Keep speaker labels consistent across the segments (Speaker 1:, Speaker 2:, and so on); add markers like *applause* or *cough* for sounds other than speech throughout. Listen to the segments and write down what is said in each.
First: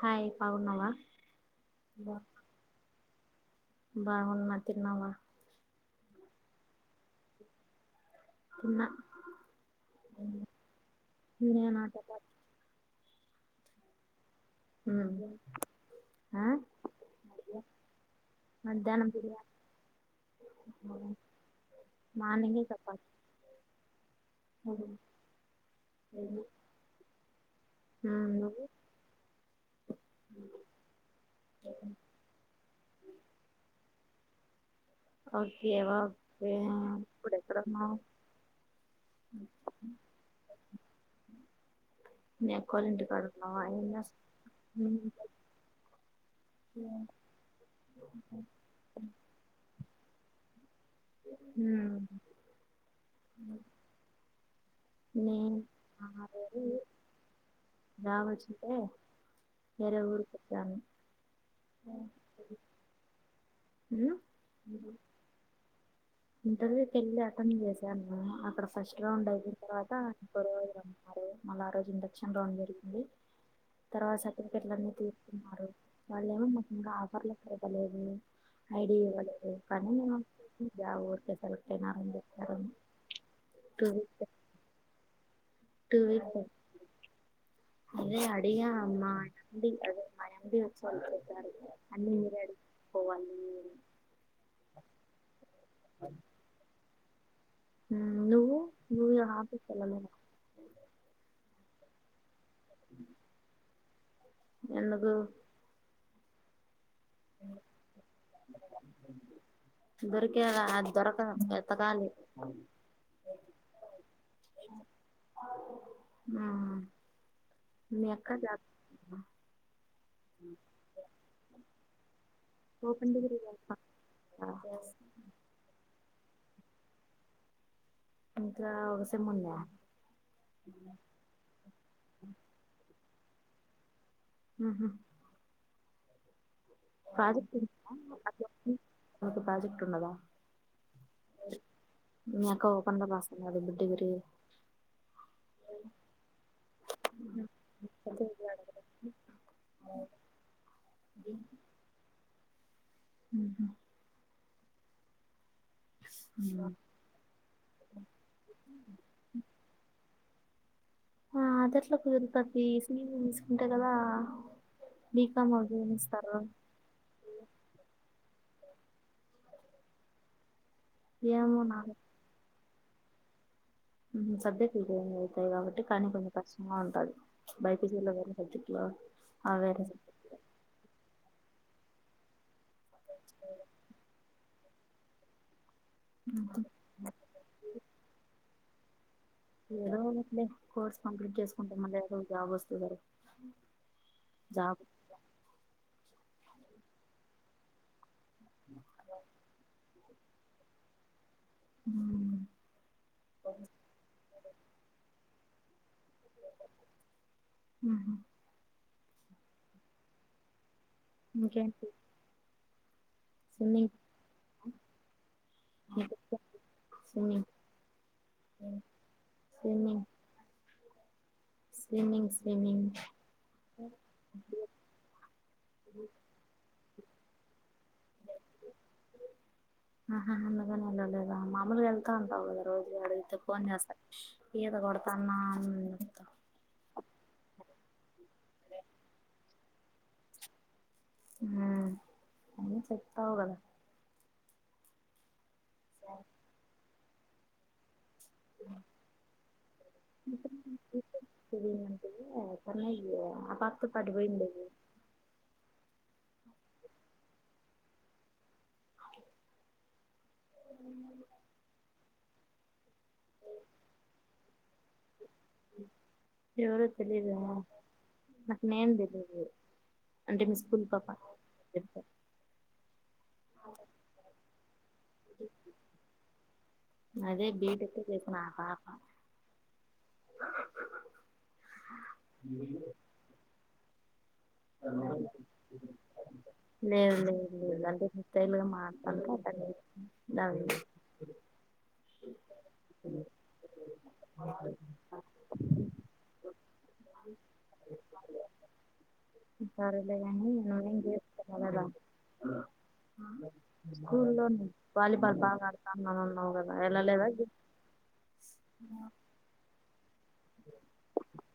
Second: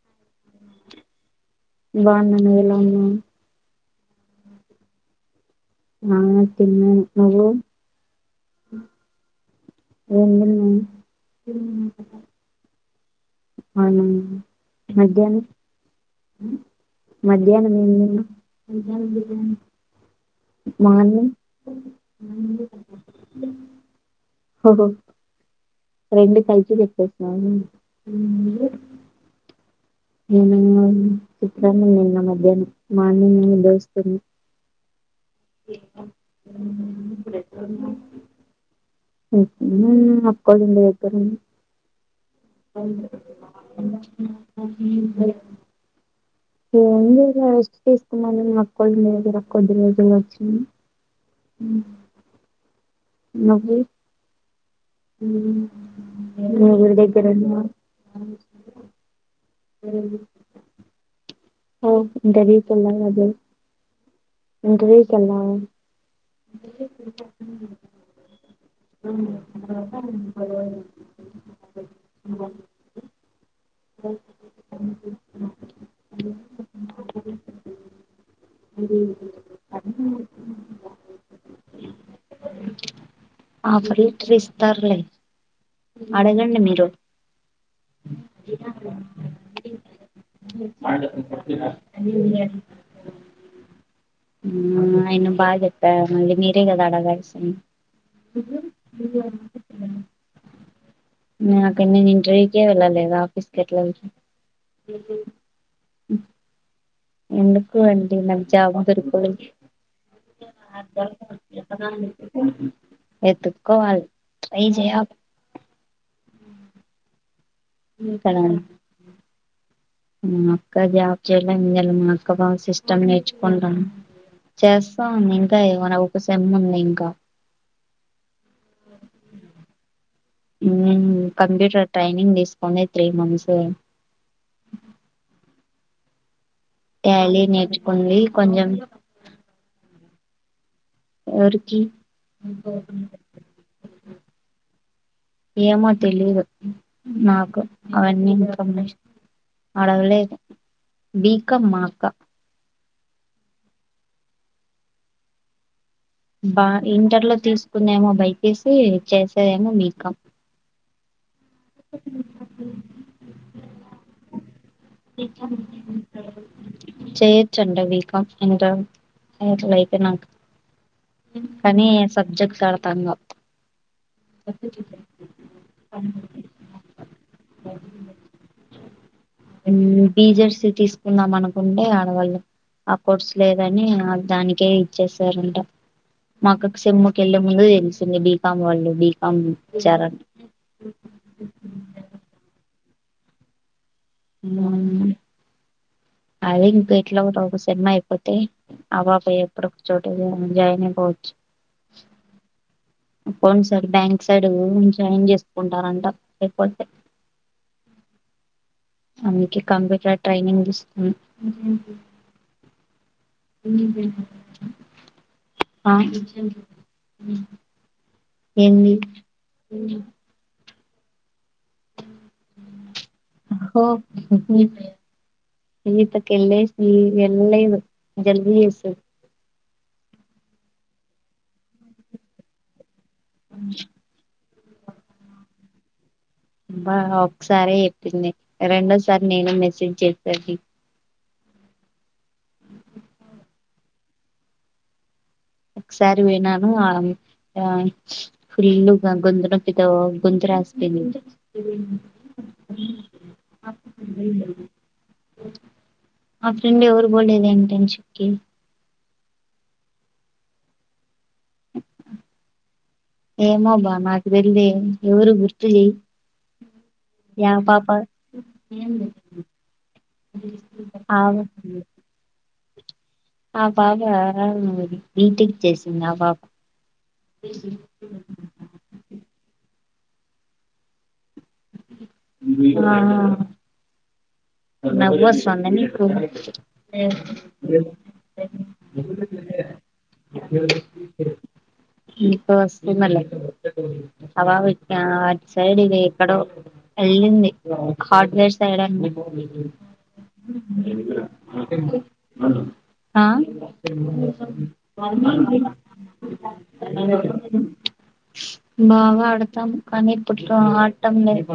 Speaker 1: Hi బాగున్నావా
Speaker 2: బాగున్నా నువ్వు ఎలా ఉన్నావు
Speaker 1: బాగున్న తిన్నావా
Speaker 2: ఆ తిన్న నువ్వు
Speaker 1: తిన్నా
Speaker 2: ఏం
Speaker 1: నేనా
Speaker 2: తిన్నావ్
Speaker 1: చపాతి
Speaker 2: అవునా
Speaker 1: ఆ
Speaker 2: మధ్యనం ఏం
Speaker 1: మధ్యాహ్నం
Speaker 2: తిన్నావ్
Speaker 1: బిర్యానీ
Speaker 2: మార్నింగ్
Speaker 1: మార్నింగే చపాతి
Speaker 2: ఓహో రెండు పైకి చెప్పేసినావా
Speaker 1: ఉ నువ్వు
Speaker 2: ఉ నేను చిత్రాన్నం తిన్న న మధ్యానం మార్నింగ్ దోశ తిన్న
Speaker 1: ఓకే వా ఓకే ఇప్పుడెక్కడ ఉన్నావ్
Speaker 2: ఉహు అక్కొల్ల ఇంటిదగ్గర ఉన్న
Speaker 1: మీ అక్కోళ్ళ ఇంటికాడ ఉన్నావా ఏం చేస్తున్నావ్
Speaker 2: అ *inaudible* ఎం చెయ్ల రెస్ట్ తీసుకుందాం అని మా అక్కొల్ల ఇంటి దగ్గర కొన్ని రోజులు వచ్చిన
Speaker 1: ఊ
Speaker 2: నువ్వు
Speaker 1: నేను
Speaker 2: ఉమ్,
Speaker 1: ఆ రోజు
Speaker 2: మీ ఊరి దగ్గర ఉన్నావా
Speaker 1: రావచ్చంటే వేరే ఊరికొచ్చాము
Speaker 2: ఓ ఇంటర్వ్యూ కెళ్లాలి అదె
Speaker 1: ఉమ్,
Speaker 2: ఇంటర్వ్యూ కి ఎల్లా
Speaker 1: ఇంటర్వ్యూకి వెళ్ళి అటెండ్ చేశాను అక్కడ ఫస్ట్ రౌండ్ అయిపోయిన తర్వాత ఇంకో మళ్ళీ ఆ రోజు ఇండక్షన్ రౌండ్ జరిగింది తర్వాత సర్టిఫికెట్లన్నీ తీసుకున్నారు వాళ్ళేమో ముఖ్యంగా ఆఫర్లు పెరగలేదు ఐడిఐ
Speaker 2: వెళ్ళావా
Speaker 1: వరకు పని జా ఊరికే సెలెక్ట్ అయినావు అని చెప్తారేమో
Speaker 2: ఆఫర్ లెటర్ ఇస్తారులే అడగండి మీరు
Speaker 1: అదే అడిగా అమ్మా నం అదే అమ్మా వచ్చారు అన్ని మీరే పోవాలి
Speaker 2: ఉ ఆయన బాగాత్త మళ్ళీ మీరే గద అడగా
Speaker 1: నువ్వు నువ్వు ఆఫీస్కి వెళ్ళలేవు
Speaker 2: నా ఇంటర్వ్యూ కే ఎల్లలేద ఆఫిస్ కెట్ల
Speaker 1: ఎందుకు
Speaker 2: ఎందుకు అండి నాకు జాబ్ దొరకదు
Speaker 1: దొరికేలా దొరక వెతకాలి
Speaker 2: *unintelligible* వెతుక్కోవాలి హె జయ్ అగు
Speaker 1: ఆ మీ అక్క
Speaker 2: కదా
Speaker 1: జ
Speaker 2: మా అక్క జాబ్ చేయడానికి వేల సిస్టమ్
Speaker 1: ఓపెన్ డిగ్రీ చేస్తా
Speaker 2: నేర్చుకుంటాం చేస్తాం ఇంకా ఏమైనా ఇంకో సేమ్ ఉంది ఇంకా
Speaker 1: ఇంకా ఒక సేమ్ ఉందా
Speaker 2: ఉమ్ కంప్యూటర్ ట్రైనింగ్ తీసుకోందీ త్రీ మంత్స్
Speaker 1: ఆ
Speaker 2: టాలీ
Speaker 1: పజెక్ట్
Speaker 2: నేర్చుకుంది కొంచెం
Speaker 1: పజెక్ట్ ఉన్నదా
Speaker 2: ఎవరికి
Speaker 1: మీ అక్క ఓపెన్ లో రాస్తుందా డిగ్రీ
Speaker 2: ఏమో తెలిదు నాకు అవన్నీ ఇన్ఫర్మేషన్ అడగలేదు బీకాం మా అక్క
Speaker 1: ఉ
Speaker 2: బా ఇంటర్ లో తీసుకుందేమో బైపీసీ చేసేదేమో బీకామ్
Speaker 1: ఆ అదట్లో కుదురుతుంది సిఈసి తీసుకుంటే కదా బీకామ్ అభ్యనిస్తారు
Speaker 2: చేయొచ్చంట బీకాం ఇంటర్ ఇంటర్ అయిపోయినాక
Speaker 1: ఏమో
Speaker 2: కానీ
Speaker 1: నాకు
Speaker 2: సబ్జెక్ట్డ తగమ్
Speaker 1: సబ్జెక్ట్ ఇ టైములో అవుతాయి కాబట్టి కానీ కొంచెం కష్టం బా ఉంటాది బైపీసీలో వేరే సబ్జెక్ట్లో ఆ వేరే సబ్జెక్ట్
Speaker 2: మనుకుంటే ఆడవాళ్ళు ఆ కోర్స్ లేదని దానికే ఇచ్చేసారంట మా
Speaker 1: సబ్జెక్ట్
Speaker 2: అక్కకి సెంకెళ్లే ముందు తెలిసింది బీకాం వాళ్ళు బీ
Speaker 1: ఏదో ఒకట్లే కోర్స్ కంప్లీట్ చేసుకుంటా మళ్ళీ ఏదో జాబ్ వస్తుందారు
Speaker 2: ఉ అదే ఇంక ఇట్లా ఒక సేమ్ అయిపోతాయి ఆ పాప ఎప్పుడ ఒక చో ఏదయినా జయిన పోచ్చు account side bank side join చేసుకుంటారంట అయిపోతే అందుకే కంప్యూటర్ ట్రైనింగ్ ఇస్తును
Speaker 1: ఇంకేంటి స్విమ్మింగ్
Speaker 2: ఉహు
Speaker 1: నీకొచ్చా స్విమ్మింగ్
Speaker 2: ఏంది
Speaker 1: సివిమింగ్ సివిమింగ్
Speaker 2: నేన్ ఇట్లా కేలేసి జల్దీ చేస్తాడు
Speaker 1: ఆహా అందుగానే వెళ్లలేదా మామూలుగా వెళ్తా ఉంటావు కదా రోజు అటు ఫోన్ చేస్తా ఈత కొడతా అన్న
Speaker 2: అబ్బా ఒకసారే చేతానికి
Speaker 1: ఉ అన్ని చెప్తావు కదా
Speaker 2: ఒకసారి వినను ఆ ఫుల్లు గొంతు నొప్పితో గొంతు రాసి ఉహు
Speaker 1: అంటే చెన్నైకి ఆ పాపతో పాటు పోయిండేది
Speaker 2: ఆ ఫ్రెండ్ ఎవరు బోల్ద ఇంటెన్షిప్ కి
Speaker 1: ఉ
Speaker 2: ఏమబ్బా నాకు తెల్దే ఎవరు గుర్తు చెయ్
Speaker 1: ఎవరరో తెలిదు
Speaker 2: యా
Speaker 1: మ
Speaker 2: పాప
Speaker 1: నాకు నేమ్ తెలిదు
Speaker 2: అవ్ను ఆ బాగా బి టెక్ చేసింది ఆ పాప
Speaker 1: అదే బీటెక్ చేసిన ఆ పాప
Speaker 2: ఆ నవ్వొస్తాందా నీకు
Speaker 1: లేేవు లేేవు లే తెలుగు మాట్లాడరు ఒ
Speaker 2: ఇంకా వస్తుంది లే అపాప అటు సైడ్ ఎక్కడో వెళ్ళింది హార్డ్ వేర్ సైడ్ అంట
Speaker 1: సర్లే కానీ నువ్ ఇంక ఎం చేయలేదా
Speaker 2: ఆ
Speaker 1: స్కూలో వాలీబాల్ బాగా ఆడతాన్నాం అన్నావ్ కదా ఎల్ల లేదా
Speaker 2: బాగా ఆడతాం కానీ ఇప్పుట్లో ఆడటం లేదు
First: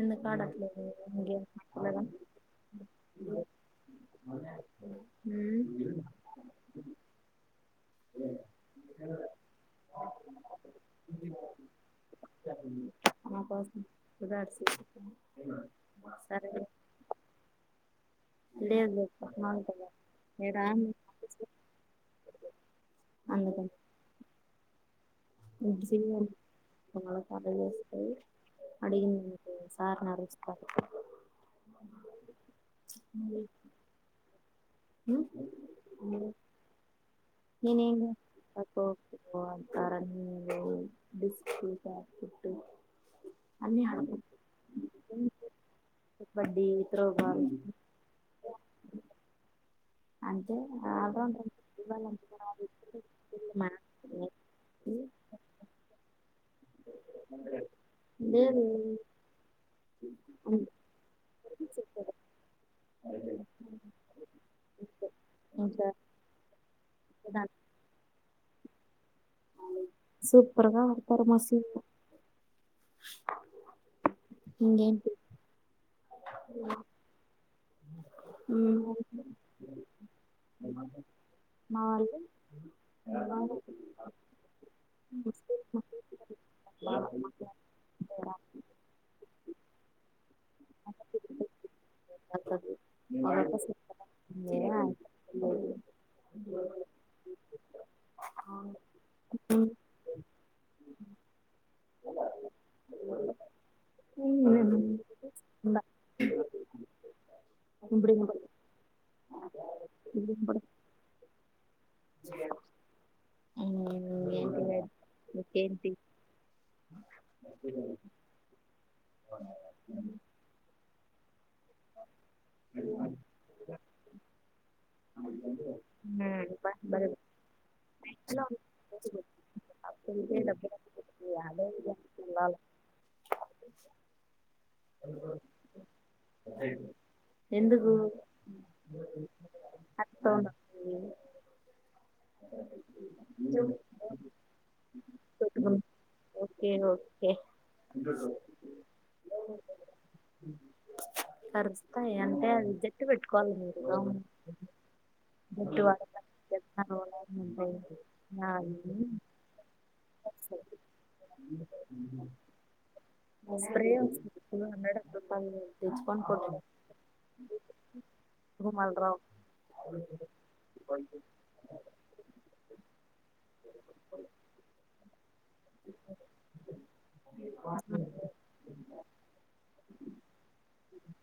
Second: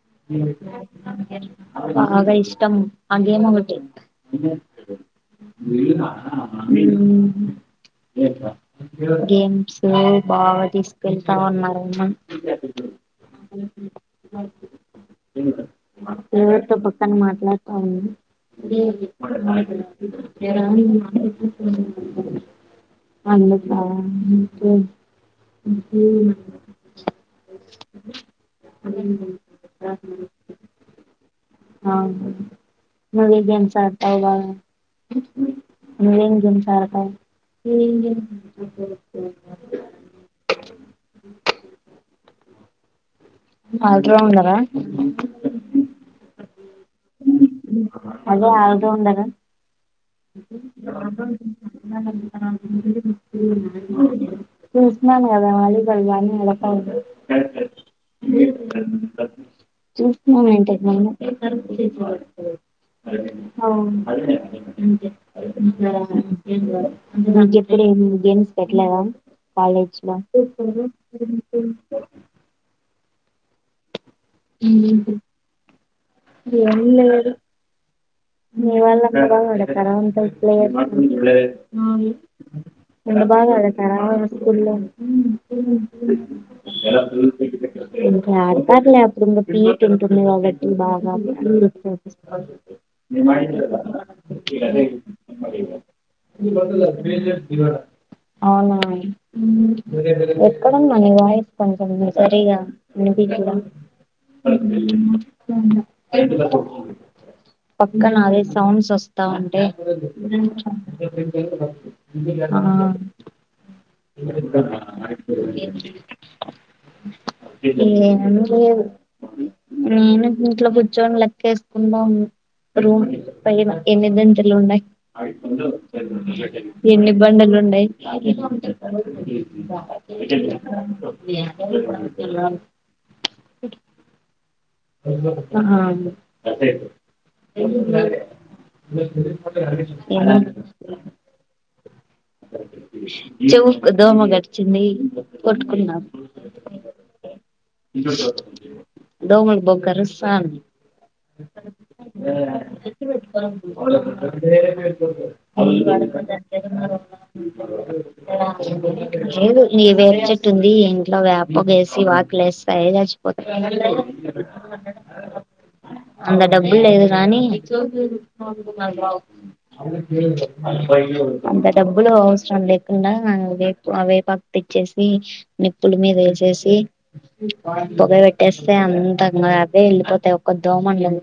Speaker 1: ఎందుకు ఆడట్లేదు గేమ్స్ లేదా
Speaker 2: బాగా ఇష్టం ఆ గేమ్ ఒకటి ఉ గేమ్స్ బాగా తీసుకెళ్తా ఉన్నారేమ
Speaker 1: నా కోసం ఉదర్సి
Speaker 2: ఎవరితో పక్కన మాట్లాడుతా ఉన్నా అదే
Speaker 1: లేదు లేదు కదా ఏడా
Speaker 2: అా
Speaker 1: అడిగింది సార్ నడుస్తారు
Speaker 2: అవును మీరు ఈ గేమ్స్ ఆడతారుగా మీరేం గేమ్స్ ఆడతారు
Speaker 1: నేనేం బ్యాస్కెట్ అన్ని
Speaker 2: ఆల్
Speaker 1: ఆడతాను
Speaker 2: రౌండరా
Speaker 1: కబడ్డీ త్రో బాల్
Speaker 2: అదే ఆల్ రౌండరా
Speaker 1: అ రాదు
Speaker 2: చుష్నాను కదా వాలి బాల్
Speaker 1: ఏమి
Speaker 2: చూస్తున్నాం ఏంటి ఐన అవును
Speaker 1: ఇంకా
Speaker 2: అంతె చెప్పడు ఏం గేమ్స్ పెట్టలేద కాలేజ్లో
Speaker 1: సూపర్ గా ఆడతారు మస్తు ఇంకేంటి
Speaker 2: ఇంగేంటి ఎం లేదు
Speaker 1: ఉమ్,
Speaker 2: వతార పలే
Speaker 1: మా వాళ్ళు
Speaker 2: అంత
Speaker 1: మా
Speaker 2: బాగా అడతారా వాళ్ళ స్కూల్లో ఇంగ ఆడతారు లే అప్పుడు పీయిట్ ఉంటుంది కాబా బాగాని
Speaker 1: వాళ్ళు
Speaker 2: నీ మైండ్
Speaker 1: అదొక
Speaker 2: లేదా అన్న
Speaker 1: సిద్ధమే
Speaker 2: *unintelligible* అవునా ఎక్కడున్నవ్ ని వాయిస్ కొంచం సరిగా వినిపించడం
Speaker 1: ఇప్పుడు
Speaker 2: పక్కన అదే
Speaker 1: ఇనపడు
Speaker 2: సౌండ్స్ ఒస్తా ఉంటే
Speaker 1: ఇప్పుడు ఇనపడు
Speaker 2: ఆ ఇ అ
Speaker 1: ఇంకేంటి
Speaker 2: *unintelligible* ఏం లె నేనె ఇంట్లో కూచ్చోని లెక్కేసుకుంటా ఉన్నా రూమ్ పై ఎన్ని దంటలున్నయ్ ఎన్ని బండలు ఉ ఉండాయ్ ఆహ
Speaker 1: ఎందుకు
Speaker 2: ఏమన్ చెవ్కు దోమ గడిచింది కొట్టుకున్న
Speaker 1: కె
Speaker 2: దోమలు బొ కరుస్తాంది
Speaker 1: కార్స్తా అంతె అది జట్టు పెట్టుకోవాలి మీరు దోమ జట్టు వాసన్
Speaker 2: మరున్నా లేదు ఈ వేప్ చెట్టు ఉంది ఇంట్లో వ్యాపొగేసి వాకి ఎస్తే అయ్యే సచ్చి పో
Speaker 1: స్ప్రే వస్తది టూ హండ్రెడ్ రూపాయలు తెచ్చుకొని
Speaker 2: అంద
Speaker 1: కొట్టు
Speaker 2: డబ్బు లేద్ గానీ
Speaker 1: రూమల్రావు
Speaker 2: అంత డబ్బులు అవసరం లేకుండా వేప్ వేపాకు తెచ్చేసి నిప్పుల్ మీద ఏసేసి పొగ వెట్టేస్తే అంతంగా అవ్వె ఎళ్ళిపోతాయ్ ఒక్క దోముండదు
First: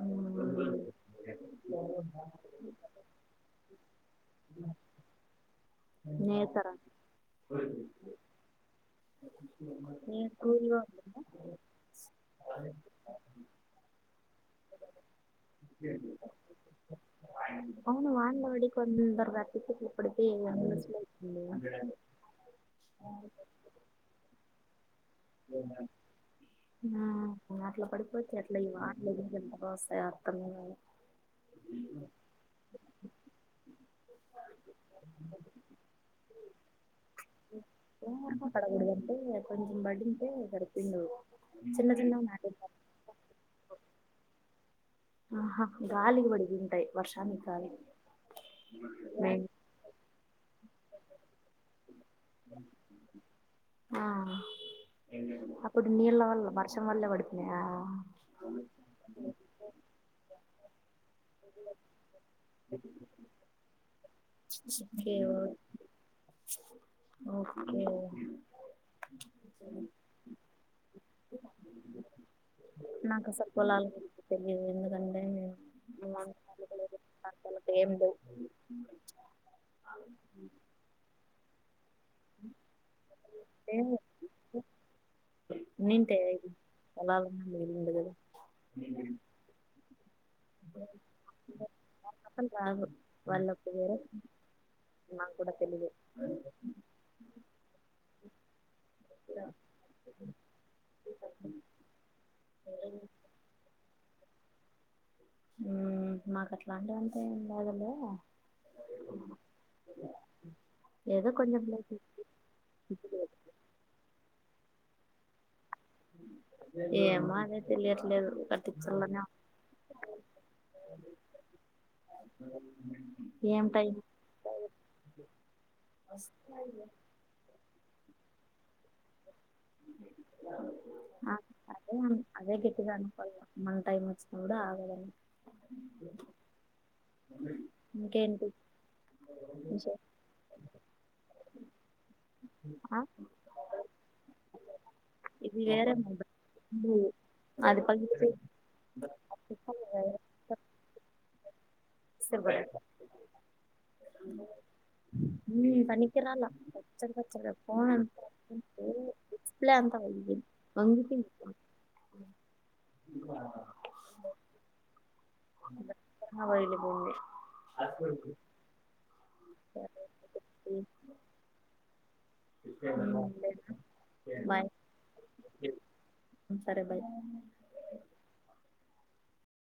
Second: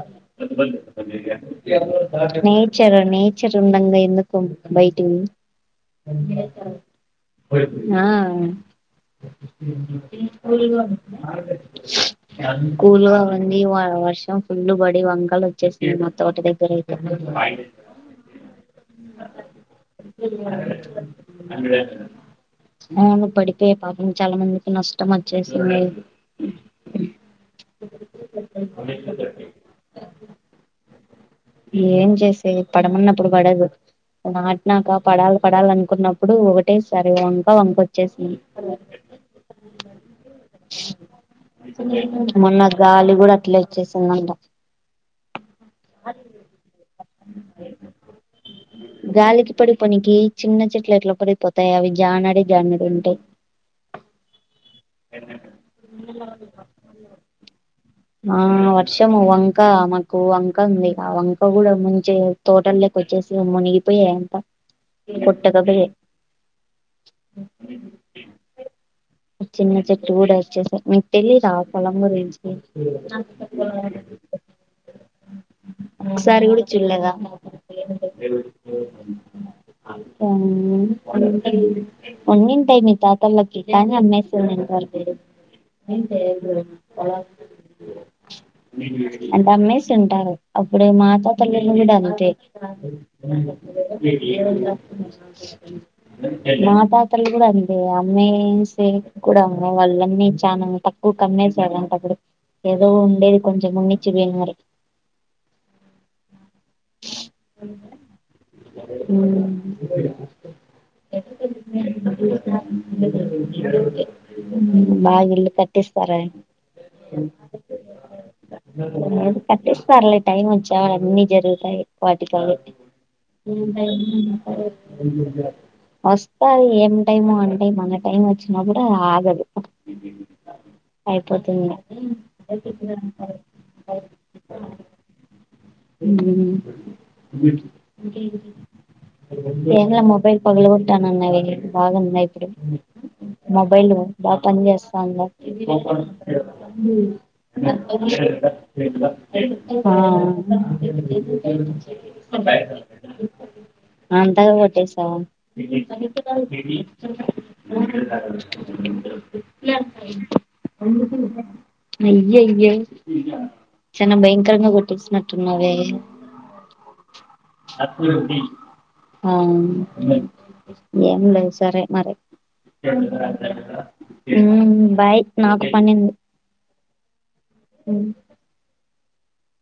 Speaker 1: అవు *unintelligible*
Speaker 2: నేచర్ నేచర్ ఉండంగ ఎందుకు బైటివి
Speaker 1: నేతర
Speaker 2: ఆ
Speaker 1: ఏ కూల్గా ఉంటుందా
Speaker 2: కూల్గ ఉంది వ వర్షం పుల్ళు బడి వంకల్ ఓచ్చేసినయ్ మా తోట దగ్గరయితే నెం
Speaker 1: అవును వానలో పడి కొందరు అట్టిచెట్లు పడిపోయి న్యూస్ లో వచ్చింది
Speaker 2: గూడా *unintelligible* అవును ఉప్పడికే పాపము చాలా మందికి న
Speaker 1: ఆ అట్ల పడుపోచ్చట్లా *inaudible* దోస్సే యాత్రల్ *inaudible*
Speaker 2: ఏం చేసే పడమన్నప్పుడు పడదు నాటినాక పడాల్ పడాలనుకున్నప్పుడు ఒకటే సారి వంక వంక ఓచ్చిసింది
Speaker 1: ఎ కొంచెం బడి
Speaker 2: మొన్న
Speaker 1: నాటింటారు
Speaker 2: గాలి కూడా అట్లే అచ్చేసిందంట
Speaker 1: ఆహా గాలిక్ పడి ఉంటయి వర్షానికి గాదు
Speaker 2: గాలికి పడి పొనికి చిన్న చెట్లు ఎట్ల పడిపోతాయి అవి జానాడే జానాడు ఉంటయి
Speaker 1: ఆ అప్పుడు నీళ్ళ వల్ల వర్షం వల్లే పడుపోనయా
Speaker 2: ఆ వర్షము వంక మాకు వంక ఉంది అ వం అవి కూడా ముంచే తోటలేక్క ఓచ్చేసి మునిగిపోయే
Speaker 1: కే ఒ ఓకే
Speaker 2: చిన్న చెట్టు ఉడా అచ్చేసాయి మిగితయి రా పొలంలో రేచి
Speaker 1: నాకు అసలు పోలాల తెలియదు ఎందుకంటేే
Speaker 2: ఒకసారి కూడా
Speaker 1: *unintelligible*
Speaker 2: చూడలేదా
Speaker 1: అసలు కేందో
Speaker 2: *inaudible* అన్ని ఉంటాయి తాతలకిని కానీ అమ్మేస్తం పతుదు
Speaker 1: ఉన్నింటే పొలాలన్నా లేదుండు కదా
Speaker 2: *unintelligible* అంటే అమ్మస్ ఉంటరు అప్పుడేం మాట్లాడత అంతే
Speaker 1: అసలు రాదు వాళ్ళకు వేరే నాకు కూడా తెలిదు
Speaker 2: మా తాతలు కూడా అంతే అమ్మేసే కూడా ఉన్నాయి వాళ్ళన్నీ చాలా తక్కువకు అమ్మేశారంట అప్పుడూ ఏదో ఉండేది కొంచెం ఉన్ని ఇచ్చిపోయినారు
Speaker 1: మాకు అట్లాంటి అంతే ఏం లేదులే
Speaker 2: ఉ
Speaker 1: ఏదో కొంచెం లేదు
Speaker 2: *unintelligible* బాగా ఇల్లు కట్టిస్తారా
Speaker 1: ఏమో అదే తెలియట్లేదు కట్టించాలనే
Speaker 2: కట్టిస్తార్లే టైం వచ్చ అన్ని జరుగుతాయి వాటి
Speaker 1: ఏం టైం
Speaker 2: ఉంటాయా వస్తది ఏం టైము అంటే మన టైం వ చిన్నపుడు ఆగదు
Speaker 1: ఆ
Speaker 2: అయిపోతుంది
Speaker 1: అదే అన్- అదే గట్టిగా అనుకోల మన టైం వచ్చిన కూడ ఆగదు విశేష
Speaker 2: ఎమ్లా మొబైల్ పగలిగుట్టానన్న బాగుంద ఇప్పుడు
Speaker 1: ఆ
Speaker 2: మొబైల్ బా పని చేస్తాంద
Speaker 1: ఇది వేరే మొబైల్ ఇది అది పగిలితే
Speaker 2: ఆ బయట అంతకా కొట్టేసావ
Speaker 1: ఉమ్ పనికిరాల కచ్చర్ కచ్చర్ ఫోన్ అంతా డిస్ప్లే అంత పగిలిపోయింది
Speaker 2: అయ్యయ్యో చనా భయంకరంగా కొట్టసి
Speaker 1: లు బోయి
Speaker 2: ఆ ఏం లేదు సరే మరి
Speaker 1: సరే ఉమ్ లేదా? బాయ్.
Speaker 2: ఉమ్ బాయ్ నాకు పనుంది
Speaker 1: సరే బాయ్